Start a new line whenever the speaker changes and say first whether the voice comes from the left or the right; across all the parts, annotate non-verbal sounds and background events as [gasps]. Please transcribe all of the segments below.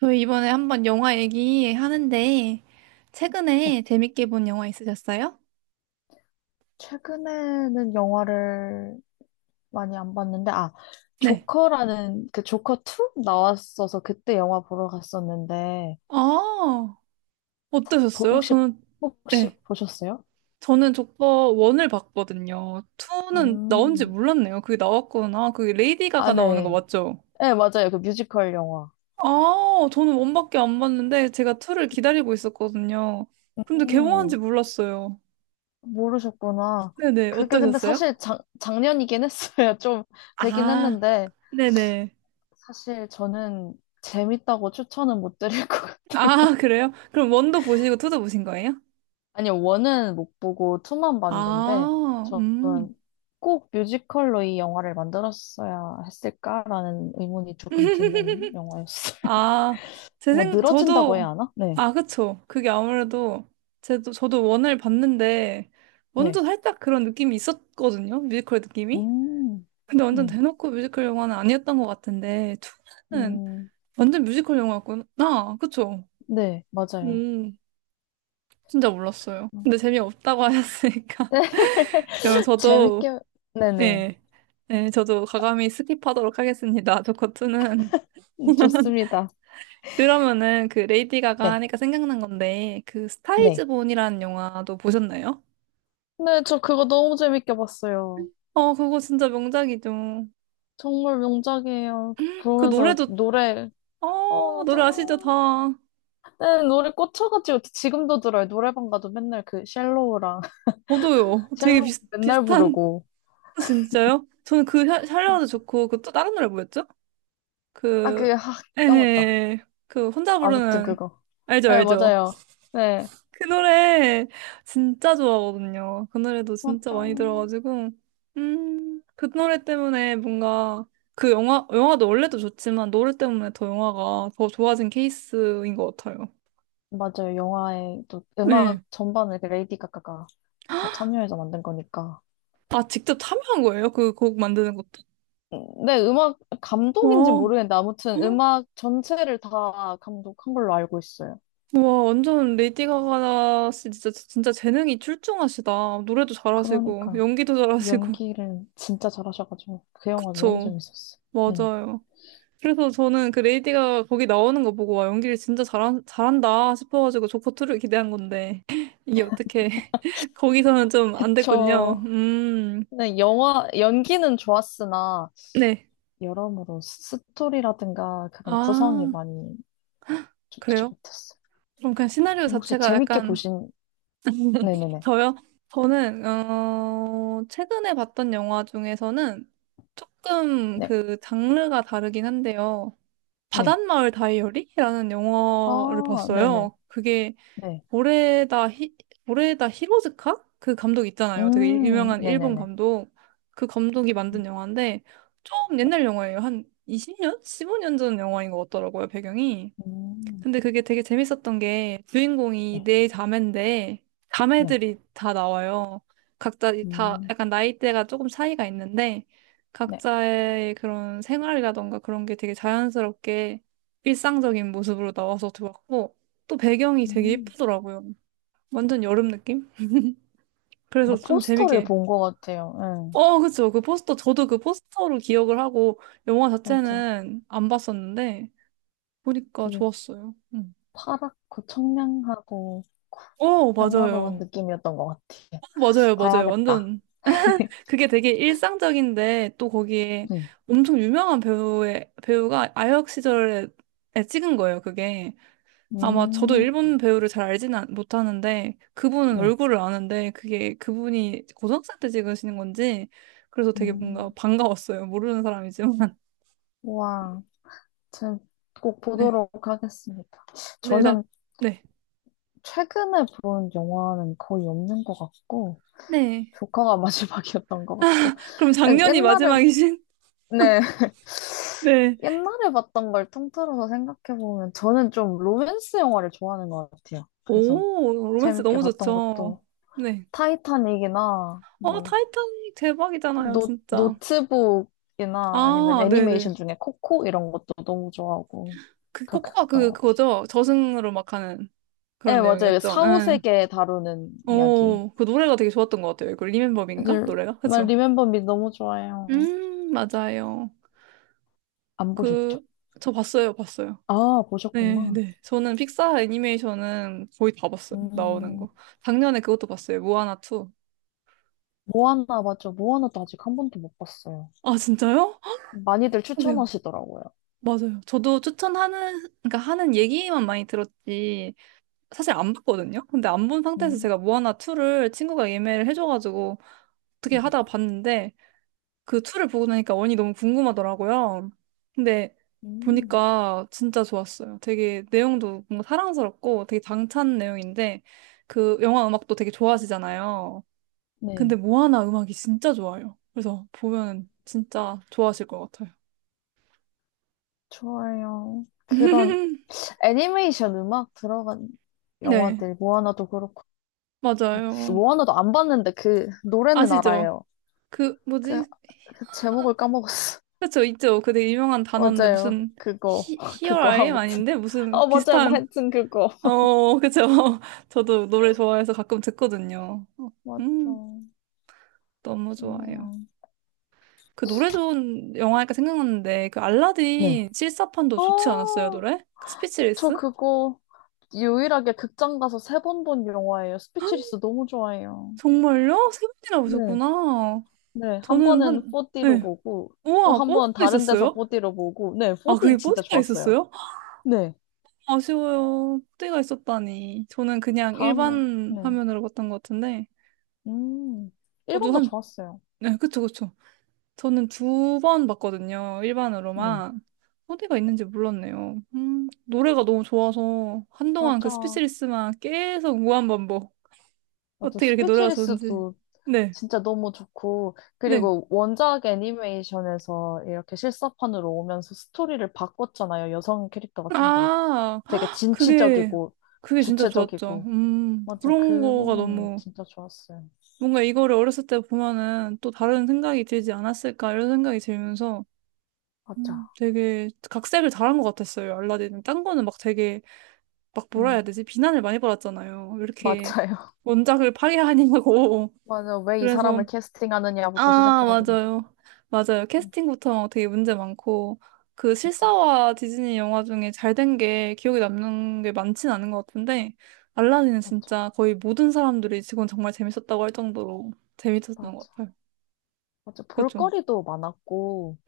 right: 저희 이번에 한번 영화 얘기하는데,
left: 네.
right: 최근에 재밌게 본 영화 있으셨어요?
left: 최근에는 영화를 많이 안 봤는데, 아,
right: 네.
left: 조커라는 그 조커 2 나왔어서 그때 영화 보러 갔었는데,
right: 아, 어떠셨어요?
left: 혹시,
right: 저는, 네.
left: 보셨어요?
right: 저는 조커 1을 봤거든요. 2는 나온지
left: 음,
right: 몰랐네요. 그게 나왔구나. 그게 레이디
left: 아,
right: 가가 나오는 거
left: 네.
right: 맞죠?
left: 네, 맞아요. 그 뮤지컬 영화.
right: 아, 저는 1밖에 안 봤는데, 제가 2를 기다리고 있었거든요. 근데 개봉한지
left: 음,
right: 몰랐어요.
left: 모르셨구나.
right: 네네,
left: 그게 근데
right: 어떠셨어요?
left: 사실 작년이긴 했어요. [laughs] 좀 되긴
right: 아,
left: 했는데,
right: 네네.
left: 사실 저는 재밌다고 추천은 못 드릴 것 같아요.
right: 아, 그래요? 그럼 1도 보시고 2도 보신 거예요?
left: 아니, 원은 못 보고 투만 봤는데,
right: 아,
left: 저는 꼭 뮤지컬로 이 영화를 만들었어야 했을까라는 의문이 조금 드는 영화였어요. [laughs]
right: 아,
left: 뭐, 늘어진다고
right: 저도,
left: 해야 하나? 네.
right: 아, 그쵸. 그게 아무래도, 저도 원을 봤는데, 먼저
left: 네.
right: 살짝 그런 느낌이 있었거든요. 뮤지컬 느낌이.
left: 음,
right: 근데 완전
left: 네.
right: 대놓고 뮤지컬 영화는 아니었던 것 같은데, 투는
left: 음,
right: 완전 뮤지컬 영화였구나. 아, 그쵸.
left: 네, 맞아요.
right: 음, 진짜 몰랐어요.
left: 음.
right: 근데 재미없다고
left: [laughs]
right: 하셨으니까.
left: 네,
right: [laughs] 그럼 저도,
left: 재밌게, 네네.
right: 예, 예, 저도 과감히 스킵하도록 하겠습니다. 조커투는,
left: 좋습니다.
right: 그러면은 그 레이디 가가
left: 네,
right: 하니까 생각난 건데 그 스타이즈
left: 네.
right: 본이라는 영화도 보셨나요?
left: 네, 저 그거 너무 재밌게 봤어요.
right: 어 그거 진짜 명작이죠.
left: 정말 명작이에요. 그
right: 그
left: 보면서
right: 노래도,
left: 노래,
right: 어
left: 어,
right: 노래 아시죠 다.
left: 맞아요. 네, 노래 꽂혀가지고 지금도 들어요. 노래방 가도 맨날 그 쉘로우랑 [laughs]
right: 저도요. 되게
left: 쉘로우 맨날
right: 비슷한.
left: 부르고.
right: [laughs] 진짜요? 저는 그 샬로우도 좋고 그 또 다른 노래 뭐였죠?
left: 아,
right: 그,
left: 그, 아, 까먹었다.
right: 에헤 그 혼자
left: 아무튼
right: 부르는,
left: 그거.
right: 알죠
left: 네,
right: 알죠.
left: 맞아요. 네.
right: 그 노래 진짜 좋아하거든요. 그 노래도 진짜
left: 맞죠.
right: 많이 들어가지고, 그 노래 때문에 뭔가 그 영화도 원래도 좋지만 노래 때문에 더 영화가 더 좋아진 케이스인 것 같아요.
left: 맞아요. 영화에 또 음악
right: 네.
left: 전반을 그 레이디 가가가 다 참여해서 만든 거니까.
right: 아, 직접 참여한 거예요? 그 곡 만드는 것도?
left: 네, 음악 감독인지
right: 와,
left: 모르겠는데 아무튼 음악 전체를 다 감독한 걸로 알고 있어요.
right: 와, 완전 레이디 가가 씨 진짜, 진짜 재능이 출중하시다. 노래도 잘하시고,
left: 그러니까
right: 연기도 잘하시고. [laughs]
left: 연기를 진짜 잘하셔가지고 그 영화 너무
right: 그쵸.
left: 재밌었어요. 네.
right: 맞아요. 그래서 저는 그 레이디가 거기 나오는 거 보고 와 연기를 진짜 잘한다 싶어가지고 조커 2를 기대한 건데 [laughs] 이게 어떻게 [laughs] 거기서는 좀 안 됐군요.
left: 그쵸. 근데 영화, 연기는 좋았으나,
right: 네.
left: 여러모로 스토리라든가 그런 구성이
right: 아,
left: 많이 좋지
right: 그래요?
left: 못했어요.
right: 그럼 그냥 시나리오
left: 혹시
right: 자체가
left: 재밌게
right: 약간,
left: 보신, 네네네.
right: 저요? 저는 어 최근에 봤던 영화 중에서는 조금
left: 네,
right: 그 장르가 다르긴 한데요.
left: 네.
right: 바닷마을 다이어리라는 영화를
left: 아, 네네.
right: 봤어요. 그게,
left: 네.
right: 보레다 히, 보레다 히로즈카? 그 감독 있잖아요. 되게 유명한 일본
left: 네네네.
right: 감독. 그 감독이 만든
left: 음,
right: 영화인데 좀
left: 네.
right: 옛날 영화예요. 한 20년? 15년 전 영화인 것 같더라고요, 배경이.
left: 음,
right: 근데 그게 되게 재밌었던 게 주인공이
left: 네.
right: 네 자매인데
left: 네.
right: 자매들이 다 나와요. 각자 다
left: 음,
right: 약간 나이대가 조금 차이가 있는데
left: 네.
right: 각자의 그런 생활이라던가 그런 게 되게 자연스럽게 일상적인 모습으로 나와서 좋았고 또 배경이 되게
left: 음.
right: 예쁘더라고요. 완전 여름 느낌? 그래서
left: 뭔가
right: 좀
left: 포스터를
right: 재밌게.
left: 본 것 같아요. 네.
right: 어, 그쵸. 그 포스터, 저도 그 포스터로 기억을 하고, 영화
left: 맞아.
right: 자체는 안 봤었는데, 보니까
left: 되게
right: 좋았어요. 응.
left: 파랗고 청량하고
right: 어,
left: 영화로운
right: 맞아요.
left: 느낌이었던 것 같아요.
right: 어, 맞아요, 맞아요.
left: 봐야겠다.
right: 완전. 그게 되게 일상적인데, 또 거기에
left: 네.
right: 엄청 유명한 배우가 아역 시절에 찍은 거예요, 그게. 아마 저도
left: 음,
right: 일본 배우를 잘 알지는 못하는데 그분은
left: 네.
right: 얼굴을 아는데 그게 그분이 고등학생 때 찍으시는 건지, 그래서 되게 뭔가
left: 음,
right: 반가웠어요. 모르는 사람이지만. [laughs]
left: 와, 제가 꼭
right: 네.
left: 보도록 하겠습니다.
right: 네, 나,
left: 저는
right: 네.
left: 최근에 본 영화는 거의 없는 것 같고,
right: 네.
left: 조커가 [laughs] 마지막이었던 것 같고,
right: 그럼 작년이
left: 옛날에,
right: 마지막이신?
left: 네,
right: [laughs]
left: [laughs]
right: 네.
left: 옛날에 봤던 걸 통틀어서 생각해보면, 저는 좀 로맨스 영화를 좋아하는 것 같아요. 그래서
right: 오, 로맨스
left: 재밌게
right: 너무
left: 봤던
right: 좋죠.
left: 것도,
right: 네.
left: 타이타닉이나,
right: 어,
left: 뭐,
right: 타이타닉 대박이잖아요, 진짜.
left: 노트북이나 아니면
right: 아, 네네.
left: 애니메이션 중에 코코 이런 것도 너무 좋아하고,
right: 그
left: 그렇게
right: 코코가
left: 봤던
right: 그,
left: 것 같아요.
right: 그거죠? 저승으로 막 하는
left: 네,
right: 그런
left: 맞아요.
right: 내용이었죠.
left: 사오세
right: 응.
left: 계 다루는 이야기.
right: 오, 그 노래가 되게 좋았던 것 같아요. 그 리멤버인가?
left: 사실,
right: 노래가?
left: 말
right: 그쵸?
left: 리멤버 미 너무 좋아요.
right: 맞아요.
left: 안 보셨죠?
right: 그, 저 봤어요, 봤어요.
left: 아,
right: 네,
left: 보셨구나.
right: 네. 저는 픽사 애니메이션은 거의 다 봤어요, 나오는
left: 음,
right: 거. 작년에 그것도 봤어요, 모아나 2.
left: 모아나 맞죠? 모아나도 아직 한 번도 못 봤어요.
right: 아, 진짜요?
left: 많이들
right: 그래요.
left: 추천하시더라고요.
right: 맞아요. 저도 추천하는, 그러니까 하는 얘기만 많이 들었지, 사실 안 봤거든요? 근데 안 본 상태에서
left: 음,
right: 제가 모아나 2를 친구가 예매를 해줘가지고 어떻게
left: 네.
right: 하다가 봤는데, 그 툴을 보고 나니까 원이 너무 궁금하더라고요. 근데
left: 음,
right: 보니까 진짜 좋았어요. 되게 내용도 뭔가 사랑스럽고 되게 당찬 내용인데, 그 영화 음악도 되게 좋아하시잖아요.
left: 네.
right: 근데 모아나 음악이 진짜 좋아요. 그래서 보면 진짜 좋아하실 것 같아요.
left: 좋아요. 그런
right: [laughs]
left: 애니메이션 음악 들어간
right: 네,
left: 영화들, 모아나도 그렇고,
right: 맞아요.
left: 모아나도 안 봤는데 그 노래는
right: 아시죠?
left: 알아요.
right: 그
left: 그,
right: 뭐지?
left: 그 제목을 까먹었어.
right: 그쵸, 있죠. 그 되게 유명한 단어인데
left: 맞아요.
right: 무슨,
left: 그거, [laughs] 그거,
right: 히어라임
left: 아무튼.
right: 아닌데 무슨
left: 어, 맞아요. 뭐
right: 비슷한,
left: 하여튼 그거.
right: 어, 그쵸. [laughs] 저도 노래 좋아해서 가끔 듣거든요. 어,
left: 맞죠.
right: 음, 너무 좋아요.
left: 좋네요.
right: 그 노래 좋은 영화니까 생각났는데, 그
left: 네.
right: 알라딘 실사판도 좋지 않았어요,
left: 어,
right: 노래? 그
left: 저
right: 스피치리스?
left: 그거 유일하게 극장 가서 세 번 본 영화예요. 스피치리스 너무 좋아해요.
right: 정말요? 세 번이나
left: 네.
right: 보셨구나.
left: 네, 한
right: 저는
left: 번은
right: 한,
left: 4D로
right: 네.
left: 보고, 또
right: 우와,
left: 한 번
right: 뽀디도
left: 다른 데서
right: 있었어요?
left: 4D로 보고, 네,
right: 아, 그게
left: 4D 진짜
right: 뽀디가
left: 좋았어요.
right: 있었어요? [gasps]
left: 네.
right: 아쉬워요. 뽀디가 있었다니. 저는 그냥
left: 다음에,
right: 일반
left: 네.
right: 화면으로 봤던 것 같은데,
left: 음,
right: 저도
left: 1번도
right: 한,
left: 좋았어요.
right: 네, 그쵸, 그쵸. 저는 두 번 봤거든요.
left: 네.
right: 일반으로만. 어디가 있는지 몰랐네요. 노래가 너무 좋아서 한동안 그
left: 맞아.
right: 스피치리스만 계속 무한반복.
left: 맞아.
right: 어떻게 이렇게 노래가 좋은지.
left: 스피치리스도
right: 네,
left: 진짜 너무 좋고,
right: 네.
left: 그리고 원작 애니메이션에서 이렇게 실사판으로 오면서 스토리를 바꿨잖아요. 여성 캐릭터가 좀 더
right: 아,
left: 되게
right: 헉, 그게,
left: 진취적이고,
right: 그게 진짜 좋았죠.
left: 주체적이고. 맞아,
right: 그런
left: 그
right: 거가
left: 부분이
right: 너무,
left: 진짜 좋았어요.
right: 뭔가 이거를 어렸을 때 보면은 또 다른 생각이 들지 않았을까 이런 생각이 들면서,
left: 맞아.
right: 되게 각색을 잘한 것 같았어요. 알라딘은 딴 거는 막 되게, 막 뭐라 해야
left: 음,
right: 되지? 비난을 많이 받았잖아요. 왜 이렇게
left: 맞아요.
right: 원작을 파괴하냐고. [laughs]
left: [laughs] 맞아, 왜 이
right: 그래서,
left: 사람을 캐스팅하느냐부터
right: 아,
left: 시작해가지고.
right: 맞아요. 맞아요.
left: 음,
right: 캐스팅부터 되게 문제 많고, 그
left: 맞아,
right: 실사와 디즈니 영화 중에 잘 된 게 기억에 남는 게 많진 않은 것 같은데, 알라딘은
left: 맞아,
right: 진짜 거의 모든 사람들이 지금 정말 재밌었다고 할 정도로 재밌었던 것
left: 맞아.
right: 같아요.
left: 맞아,
right: 그렇죠.
left: 볼거리도 많았고,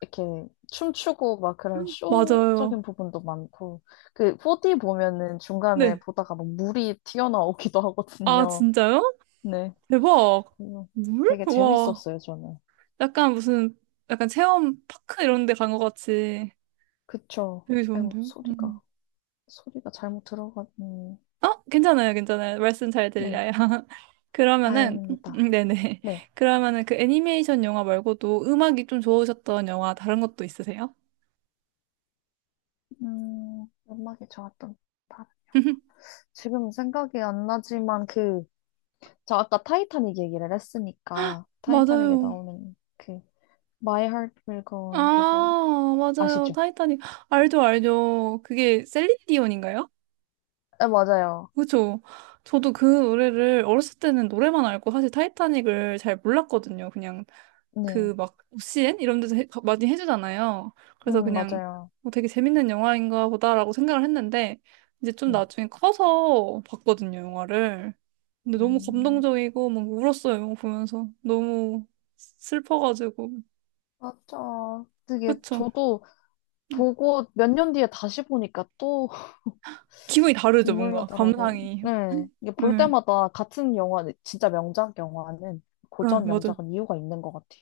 left: 이렇게 춤추고 막 그런
right: 맞아요.
left: 쇼적인 부분도 많고 그 4D 보면은 중간에
right: 네.
left: 보다가 막 물이 튀어나오기도
right: 아,
left: 하거든요.
right: 진짜요?
left: 네.
right: 대박.
left: 그래서
right: 물?
left: 되게
right: 와.
left: 재밌었어요, 저는.
right: 약간 무슨, 약간 체험 파크 이런 데 간 것 같이.
left: 그쵸.
right: 되게
left: 아이고,
right: 좋은데요? 음.
left: 소리가 소리가 잘못 들어갔니.
right: 어, 괜찮아요, 괜찮아요. 말씀 잘
left: 네.
right: 들려요. [laughs] 그러면은,
left: 다행입니다.
right: 네네.
left: 네.
right: 그러면은 그 애니메이션 영화 말고도 음악이 좀 좋으셨던 영화 다른 것도 있으세요?
left: 음악이 좋았던 다-
right: [laughs]
left: 지금 생각이 안 나지만 그 저 아까 타이타닉 얘기를 했으니까 타이타닉에
right: 맞아요.
left: 나오는 그 My Heart Will Go On 그거
right: 아, 맞아요.
left: 아시죠?
right: 타이타닉. 알죠, 알죠. 그게 셀린디온인가요?
left: 네, 맞아요.
right: 그죠. 저도 그 노래를 어렸을 때는 노래만 알고 사실 타이타닉을 잘 몰랐거든요. 그냥
left: 네.
right: 그 막오 c 엔 이런 데서 많이 해주잖아요. 그래서 그냥
left: 맞아요.
right: 뭐 되게 재밌는 영화인가 보다라고 생각을 했는데 이제 좀
left: 네.
right: 나중에 커서 봤거든요, 영화를. 근데 너무
left: 음,
right: 감동적이고 막 울었어요, 영화 보면서. 너무 슬퍼가지고.
left: 맞아. 그게
right: 그쵸.
left: 저도
right: 네.
left: 보고 몇 년 뒤에 다시 보니까 또 [laughs]
right: 기분이 다르죠,
left: 눈물
right: 뭔가.
left: 나더라고요.
right: 감상이.
left: 네. 이게
right: 네,
left: 볼
right: 네,
left: 때마다 같은 영화, 진짜 명작 영화는 고전
right: 맞아요.
left: 명작은 이유가 있는 것 같아요.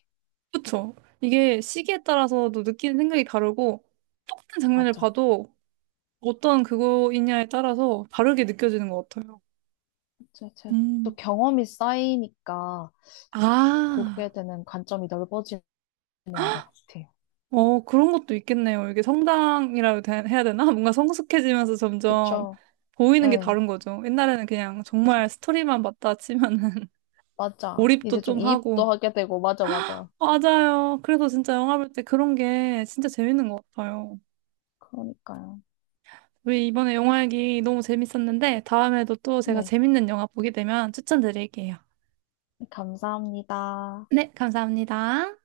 right: 그쵸. 이게 시기에 따라서도 느끼는 생각이 다르고 똑같은 장면을
left: 맞아.
right: 봐도 어떤 그거이냐에 따라서 다르게 느껴지는 것 같아요.
left: 제, 제, 또
right: 음.
left: 경험이 쌓이니까
right: 아,
left: 보게 되는 관점이 넓어지는 것 같아요.
right: 어, 그런 것도 있겠네요. 이게 성당이라고 해야 되나? [laughs] 뭔가 성숙해지면서 점점
left: 그쵸?
right: 보이는 게
left: 네.
right: 다른 거죠. 옛날에는 그냥
left: 그쵸.
right: 정말 스토리만 봤다 치면은, [laughs]
left: 맞아.
right: 몰입도
left: 이제 좀
right: 좀 하고.
left: 이입도 하게 되고, 맞아, 맞아.
right: 맞아요. 그래서 진짜 영화 볼 때 그런 게 진짜 재밌는 것 같아요.
left: 그러니까요.
right: 우리 이번에 영화 얘기 너무 재밌었는데 다음에도 또 제가
left: 네.
right: 재밌는 영화 보게 되면 추천드릴게요.
left: 네, 감사합니다.
right: 네, 감사합니다.